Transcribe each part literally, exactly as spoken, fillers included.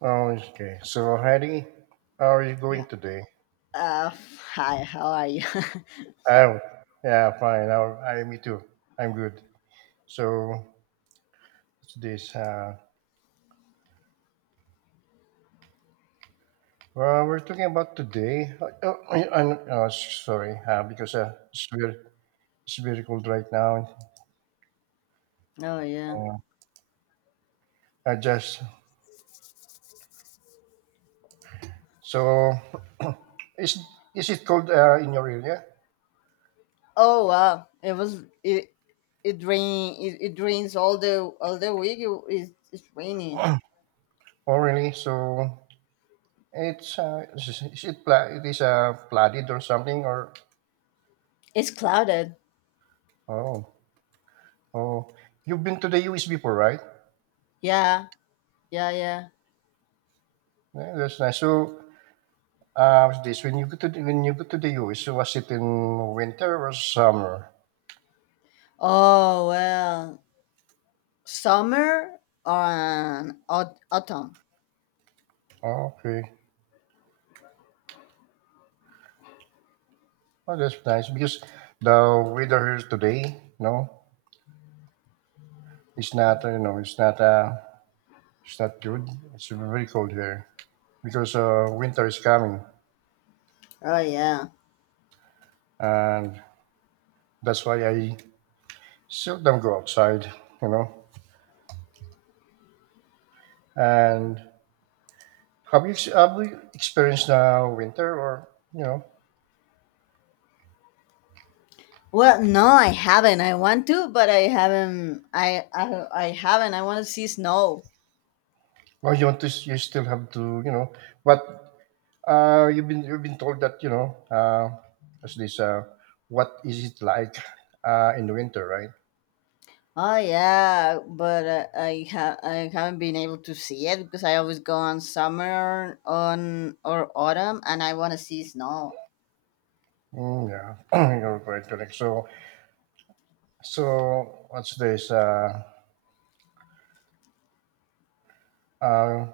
Okay. So, Heidi, how are you going today? Uh, Hi, how are you? Oh, yeah, fine. I, I, me too. I'm good. So, it's this. Uh, well, we're talking about today. Uh, uh, I, I'm uh, sorry, uh, because uh, it's very, it's very cold right now. Oh yeah. Uh, I just so is is it cold uh, in your area? Oh wow, it was it it rain it, it rains all the all the week. It, it's it's raining. Oh, really? So it's uh, is, is it pla- it is uh, flooded or something or It's clouded. oh oh you've been to the U S before, right? Yeah, yeah, yeah. Yeah, that's nice. So, uh, what's this when you go to the, when you go to the U S, so was it in winter or summer? Oh well, summer or aut- autumn. Okay. Oh, that's nice because the weather here today, no, it's not uh, you know it's not uh it's not good. It's very cold here because uh, winter is coming, Oh yeah. and that's why I seldom go outside. You know, and have you ex- have you experienced uh, winter or you know? Well, no, I haven't. I want to, but I haven't. I I, I haven't. I want to see snow. Well, you want to, you still have to, you know, what? Uh, you've been you've been told that you know uh, as this uh, what is it like uh, in the winter, right? Oh yeah, but uh, I ha- I haven't been able to see it because I always go on summer on or autumn, and I want to see snow. Mm, yeah, you're quite correct. So so what's this? Uh, uh,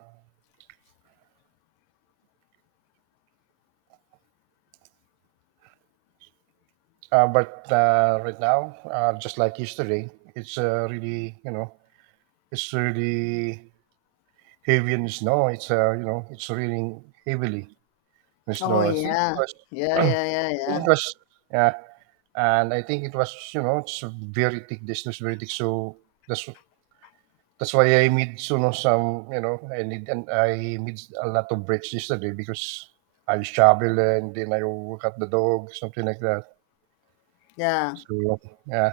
uh, but uh, right now, uh, just like yesterday, it's uh, really you know it's really heavy in snow. It's uh, you know it's raining heavily in Oh snow. I think it yeah, was yeah, I yeah, yeah, think yeah, it was yeah and I think it was you know it's very thick. This was very thick, so that's that's why I made you know some you know I need and I made a lot of breaks yesterday because I shovel and then I walk at the dog something like that. yeah, So yeah.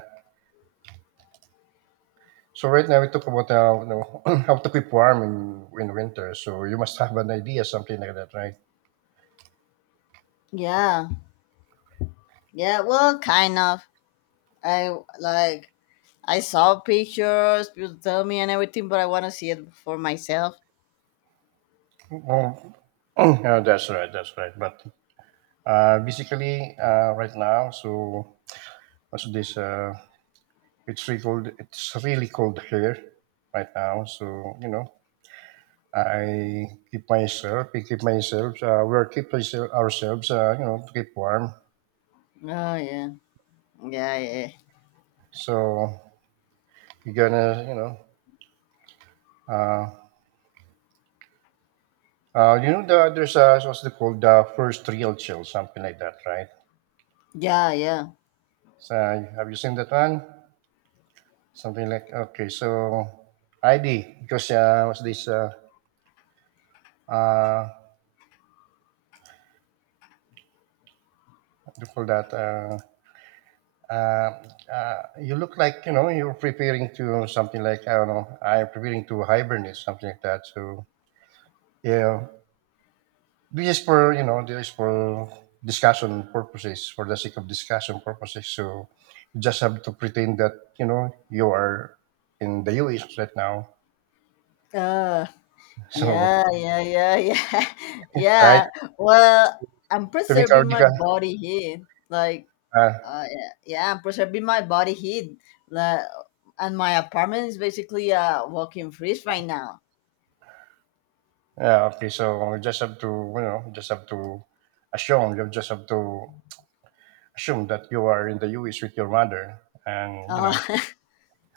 So right now we talk about uh, you know, how to keep warm in, in winter. So you must have an idea something like that, right? yeah, yeah. Well, kind of. I like I saw pictures, people tell me and everything, but I want to see it for myself. Well, yeah, that's right. That's right. But uh, basically, uh, right now, so what's this? Uh, It's really cold. It's really cold here right now. So you know, I keep myself. We keep myself. Uh, we're keep ourse- ourselves. Uh, you know, to keep warm. Oh yeah, yeah, yeah, So you're gonna, you know, uh, uh, you know, the, there's a what's it called? The first real chill, something like that, right? yeah, So have you seen that one? Something like okay. So I D because uh, what's this? Uh, uh, what do you call that? Uh, Uh, uh, you look like you know you're preparing to something like I don't know. I'm preparing to hibernate something like that. So yeah, this is for you know this is for discussion purposes for the sake of discussion purposes. So you just have to pretend that you know you are in the U S right now. yeah. Uh, So Yeah, yeah, yeah, yeah. right Yeah. Well, I'm to make our preserving my deca- body heat. Like, uh, uh, Yeah, yeah, I'm preserving my body heat. Like, and my apartment is basically a walking freeze right now. yeah okay. So you just have to you know just have to assume you just have to assume that you are in the U S with your mother and you Uh, know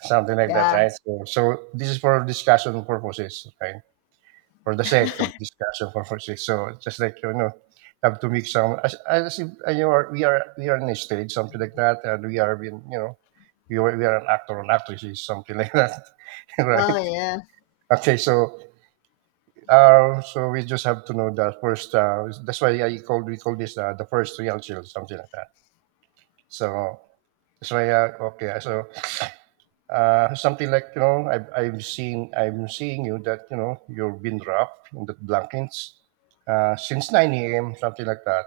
something like that, yeah. right? So, so this is for discussion purposes, right? For the sake of discussion purposes. So just like you know, have to make some as, as if uh, you are we are we are in a stage, something like that, and we are being, you know, we are, we are an actor and actresses, something like that, right? Oh, yeah. Okay, so. Uh, so we just have to know that first. Uh, that's why I called we call this uh, the first real chill, something like that. So that's why. Uh, okay, so uh, something like you know I've, I've seen I'm seeing you that you know you've been rough in the blankets uh, since nine a m something like that.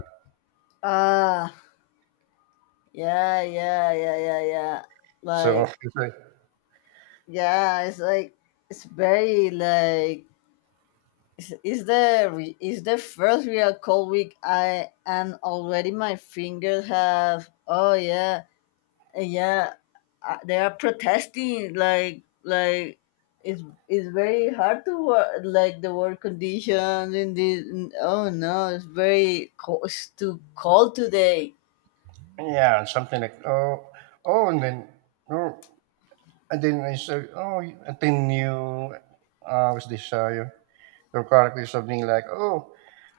Uh, yeah, yeah, yeah, yeah, yeah. So Like, it's like, yeah, it's like, it's very, like, is, is the re- is the first real cold week, I and already my fingers have, oh yeah, yeah, uh, they are protesting, like like it's it's very hard to work, like the work conditions in this. Oh no, it's very cold, it's too cold today. yeah, something like oh oh and then oh and then I said oh you- and then you uh, was this uh, your, your character is something like oh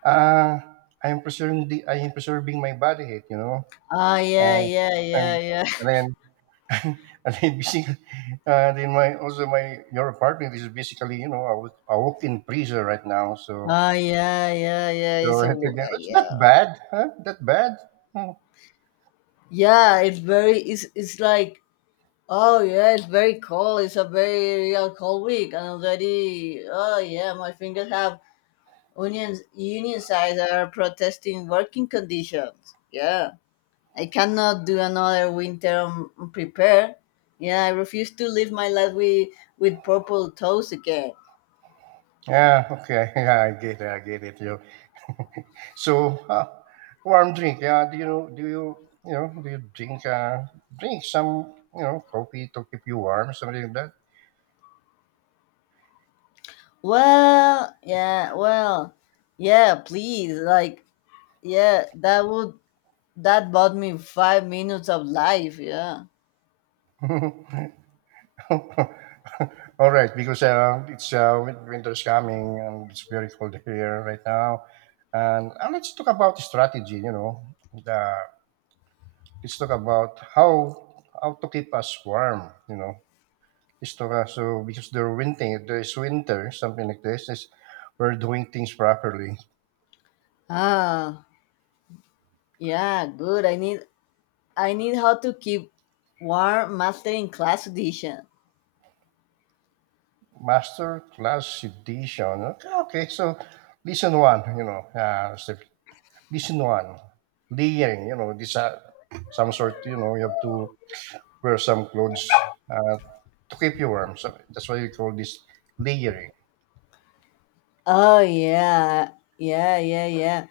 uh, I am preserving the I am preserving my body heat you know Ah yeah, uh, yeah, and, yeah, yeah. and then and then basically, uh, then my also my your apartment is basically you know a, walk- a walk-in freezer right now. So Ah yeah, yeah, yeah, so it's I a think wo- that- it's not yeah. bad, huh? That bad. Hmm. Yeah, it's very it's it's like Oh yeah, it's very cold. It's a very real cold week, and already, oh yeah, my fingers have unions. Union sides are protesting working conditions. Yeah, I cannot do another winter um, prepare. Yeah, I refuse to live my life with with purple toes again. Yeah. Okay. Yeah, I get it. I get it. You. So uh, warm drink. Yeah. Do you know do you you know do you drink uh drink some you know coffee to keep you warm something like Well, yeah, well, yeah. Please, like, yeah, that would that bought me five minutes of life. Yeah. that? All right, because uh, it's uh, win- winter is coming and it's very cold here right now. And, and let's talk about strategy, you know. The, let's talk about how how to keep us warm, you know. Let's talk uh, so because there winter, there is winter, something like this. Is we're doing things properly. Ah. Yeah, good. I need I need how to keep warm mastering class edition. Master class edition. Okay, okay. So listen one, you know, uh, so listen one, layering, you know, this uh, some sort, you know, you have to wear some clothes uh, to keep you warm. So that's why we call this layering. Oh yeah, yeah, yeah, yeah,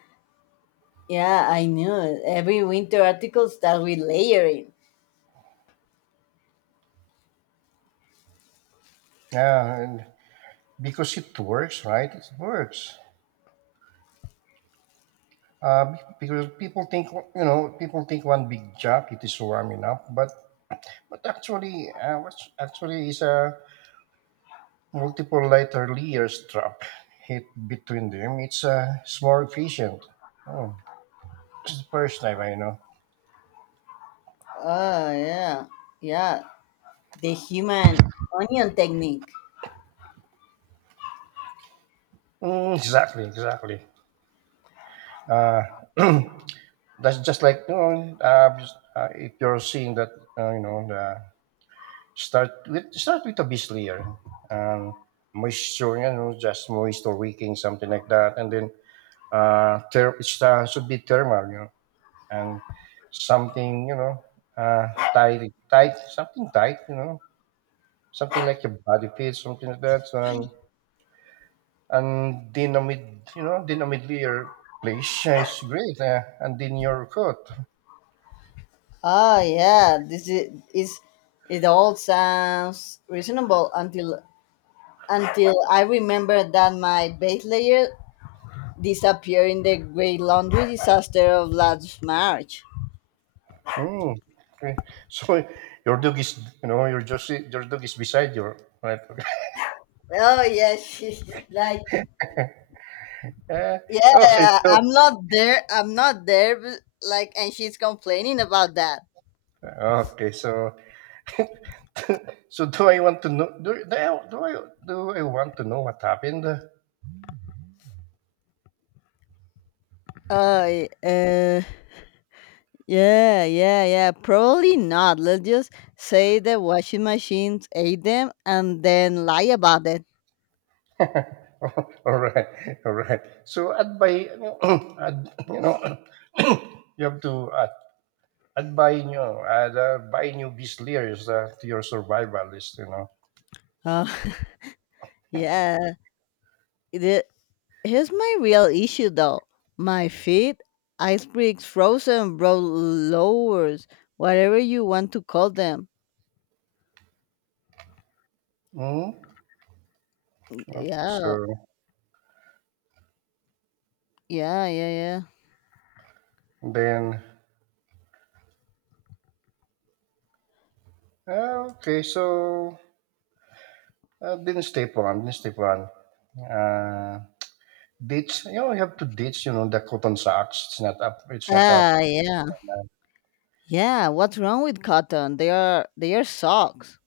yeah. I knew it. Every winter article starts with layering. Yeah, and because it works, right? It works. Uh, be- because people think, you know, people think one big jacket is warm enough, but but actually, uh, what's actually is a multiple lighter layer strap hit between them. It's uh, it's more efficient. Oh, this is the first time I know. Oh yeah, yeah. The human onion technique. Mm, exactly, exactly. Uh, that's just like you know, uh, just, uh, if you're seeing that uh, you know the start with start with a beach layer, um, moisture, you know, just moisture wicking something like that, and then uh, ter- it uh, should be thermal, you know, and something you know uh, tight, tight, something tight, you know, something like a body fit, something like that, so, and and then a mid, you know, then a mid layer place uh, is great, uh, and then your coat. Oh yeah, this is, is it all sounds reasonable until until I remember that my base layer disappeared in the great laundry disaster of last March. Mm, okay. So your dog is, you know, your just your dog is beside you, right? Oh yes, she's like, Uh, okay. yeah, So I'm not there. I'm not there. But, like, and she's complaining about that. okay. So so do I want to know? Do, do I do I do I want to know what happened? all Uh, uh, yeah, yeah, yeah. Probably not. Let's just say the washing machines ate them and then lie about it. right, all right. So advise, you know, ad, you know, you have to uh, advise you know, add, uh, buy new beast layers uh, to your survival list. You know. Oh, yeah. The- Here's my real issue though. My feet, ice bricks, frozen, bro, lowers, whatever you want to call them. Mm, okay. Yeah, So yeah, yeah, yeah. then. uh, Okay. So. Uh, didn't stay for one. Didn't stay for one. Uh, ditch. You know, you have to ditch. You know, the cotton socks. It's not up. It's not up. Ah, yeah, Uh, yeah. What's wrong with cotton? They are they are socks.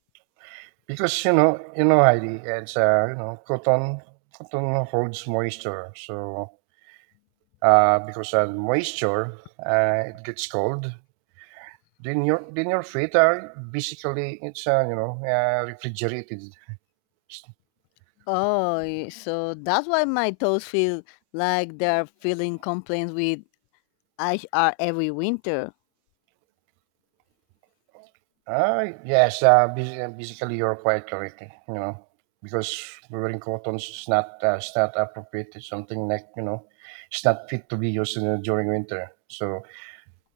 because you know, you know, Heidi. It's uh, you know, cotton. Cotton holds moisture. So uh, because uh, moisture, uh, it gets cold. Then your then your feet are basically it's uh, you know uh, refrigerated. Oh, y- so that's why my toes feel like they're feeling complaints with I R every winter. Uh, yes, uh, basi- uh, basically you're quite correct, eh, you know, because wearing cotton is not uh, it's not appropriate. It's something like you know, it's not fit to be used in, during winter. So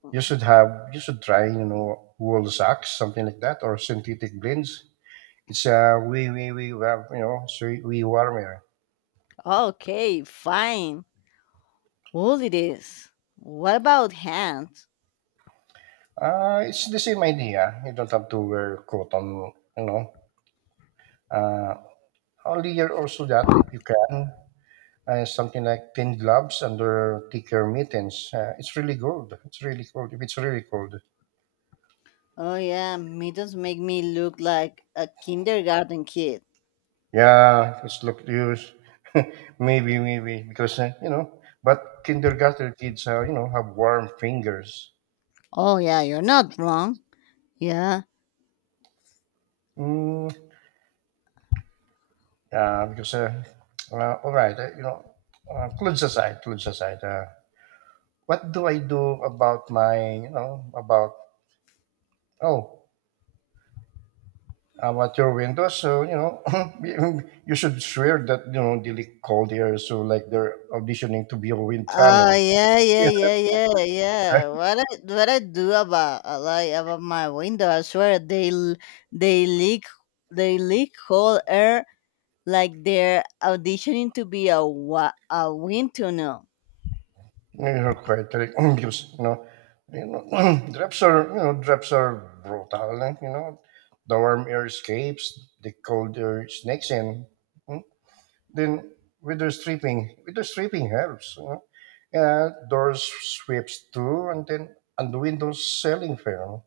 you should have you should try you know wool socks, something like that, or synthetic blends. It's uh, way way way wa- you know it's way, way warmer. Okay, fine. Wool it is. What about hands? Uh, it's the same idea. You don't have to wear cotton, you know. Uh, only you're also that if you can. uh, something like thin gloves under thicker mittens. Uh, it's really cold. It's really cold. If it's really cold, Oh yeah, mittens make me look like a kindergarten kid. yeah, it's look use maybe maybe because uh, you know. But kindergarten kids, uh, you know, have warm fingers. Oh yeah, you're not wrong. Yeah. Mm, uh, because uh, uh, all right, uh, you know, uh, clothes aside, clothes aside. Uh, what do I do about my, you know, about oh about your windows. So you know, you should swear that you know they leak cold air. So like they're auditioning to be a wind Oh tunnel. yeah, yeah, Yeah, yeah, yeah, yeah. What I what I do about, uh, like, about my window? I swear they l- they leak they leak whole air like they're auditioning to be a wa- a wind tunnel. you're quite right. because you know, you know, drops are you know drops are brutal. Eh, you know, the warm air escapes, the cold air snakes in. Mm. Then window stripping, window stripping helps. You know, uh, doors sweeps too, and then and the windows selling fair.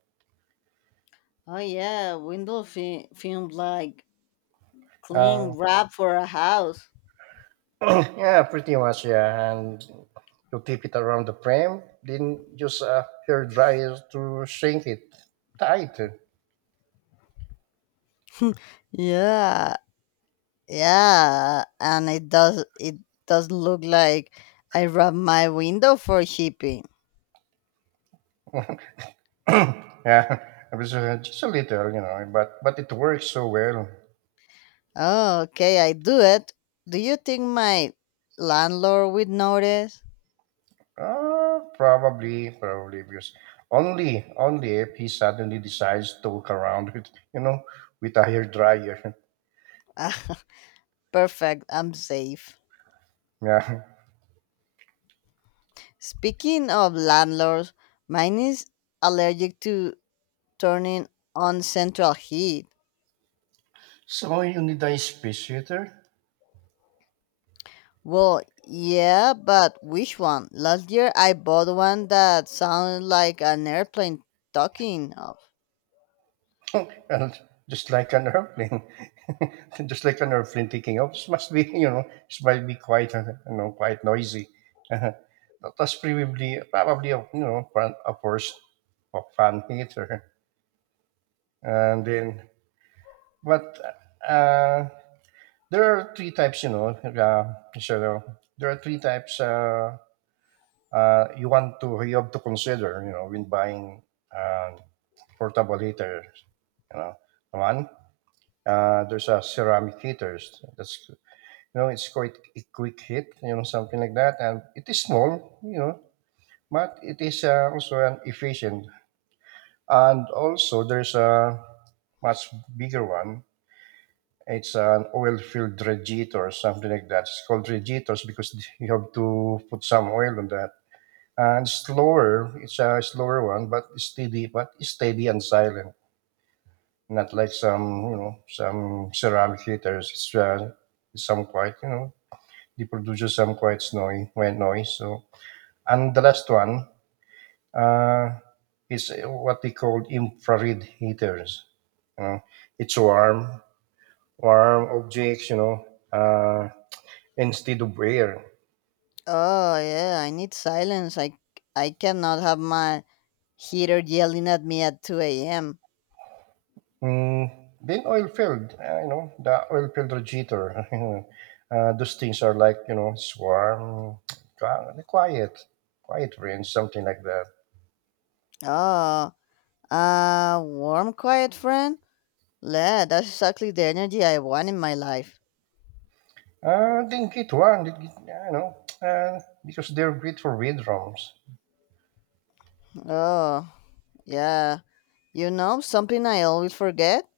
Oh yeah, window fi- film, like clean wrap for a house. yeah, pretty much. Yeah, and you keep it around the frame, then use a hair dryer to shrink it tight. Yeah, yeah, and it does it does look like I wrap my window for shipping. yeah, it was uh, just a little, you know, but but it works so well. Oh, okay, I do it. Do you think my landlord would notice? Uh, probably, probably because only only if he suddenly decides to walk around with you know with a hair dryer. Ah, perfect, I'm safe. Yeah. Speaking of landlords, mine is allergic to turning on central heat. So you need a space heater. Well, yeah, but which one? Last year I bought one that sounded like an airplane talking up. and just like an airplane, just like an airplane taking off, it must be you know it must be quite uh, you know quite noisy. that was probably probably a you know fan, a first of fan hater, and then but uh, there are three types you know. Uh, so there are three types uh, uh, you want to you have to consider you know when buying uh, portable heater. You know, one Uh, there's a ceramic heaters. That's you know, it's quite a quick hit, you know, something like that, and it is small, you know, but it is uh, also an efficient. And also, there's a much bigger one. It's an oil-filled regitor or something like that. It's called regitors because you have to put some oil on that. And slower, it's a slower one, but steady, but steady and silent not like some you know some ceramic heaters. It's uh, some quite you know they produce some quite snowy white noise. So and the last one uh, is what they call infrared heaters. You know, it's warm, warm objects. You know, uh, instead of air. Oh yeah, I need silence. I I cannot have my heater yelling at me at two a m. Mm, then oil field, uh, you know, the oil field regulator. uh, those things are like you know, it's warm, uh, quiet, quiet rain, something like that. Oh, a warm, quiet friend? Yeah, that's exactly the energy I want in my life. Uh, I didn't get one. Did get, you know, uh, because they're great for red ROMs. Oh, yeah. You know, something I always forget?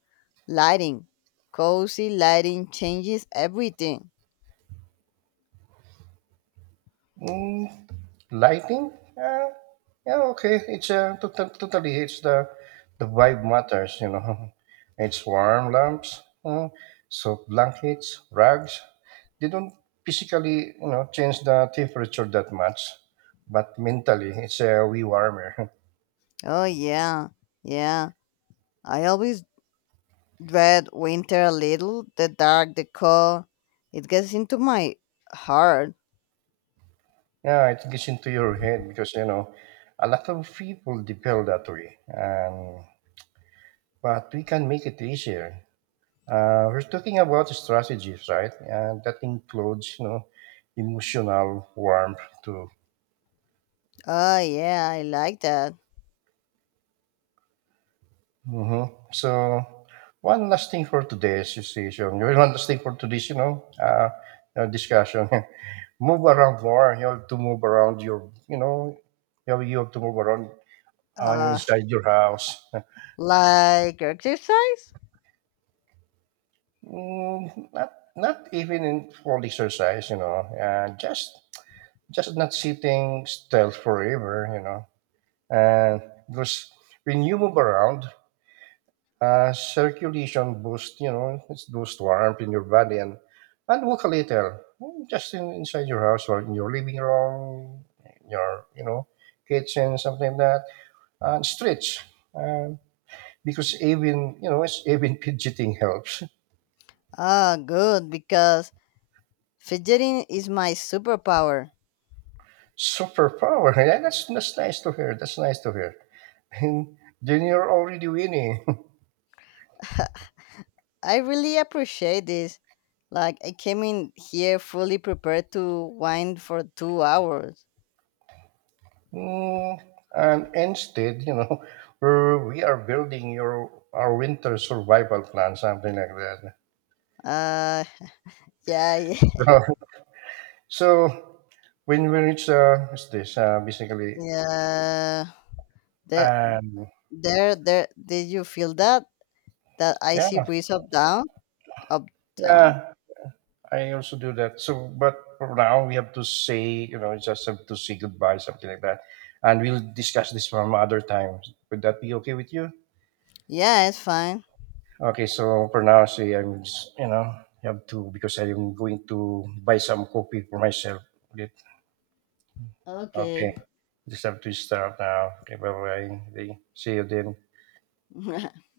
Lighting. Cozy lighting changes everything. Mm, lighting? Uh, yeah, okay. It's uh, total, totally. It's the the vibe matters. You know, it's warm lamps, mm, soft blankets, rugs. They don't physically, you know, change the temperature that much, but mentally, it's a way warmer. Oh, yeah. Yeah. I always dread winter a little, the dark, the cold. It gets into my heart. Yeah, it gets into your head because you know, a lot of people they feel that way, and but we can make it easier. Uh, we're talking about strategies, right? And that includes, you know, emotional warmth too. Oh, yeah, I like that. Hmm. So, one last thing for today's session. One last thing for today's, you know, uh, uh, discussion. move around more. You have to move around your, you know, you have, you have to move around uh, Uh, inside your house. like exercise? Mm, not not even in full exercise, you know, uh, just just not sitting still forever, you know. And because when you move around, uh, circulation boost, you know, it's boost warmth in your body and and walk a little, mm, just in, inside your house or in your living room, your you know, kitchen, something like that, and stretch. Um, because even you know, it's even fidgeting helps. Ah, good, because fidgeting is my superpower. Superpower, yeah, that's that's nice to hear. That's nice to hear. And then you're already winning. I really appreciate this. Like, I came in here fully prepared to wind for two hours. Mm, and instead, you know, we're, we are building your our winter survival plan, something like that. Uh, yeah, yeah. So, so when we reach, uh, what's this? Uh, basically, Yeah. There, um, there, there. Did you feel that? That yeah, icy breeze up down? Up down? yeah. I also do that. So, but for now we have to say, you know, just have to say goodbye, something like that, and we'll discuss this from other times. Would that be okay with you? Yeah, it's fine. Okay, so for now, see, I'm just, you know, have to because I'm going to buy some coffee for myself. Okay. Okay. Okay. Just have to stop now. Okay, bye bye. See you then.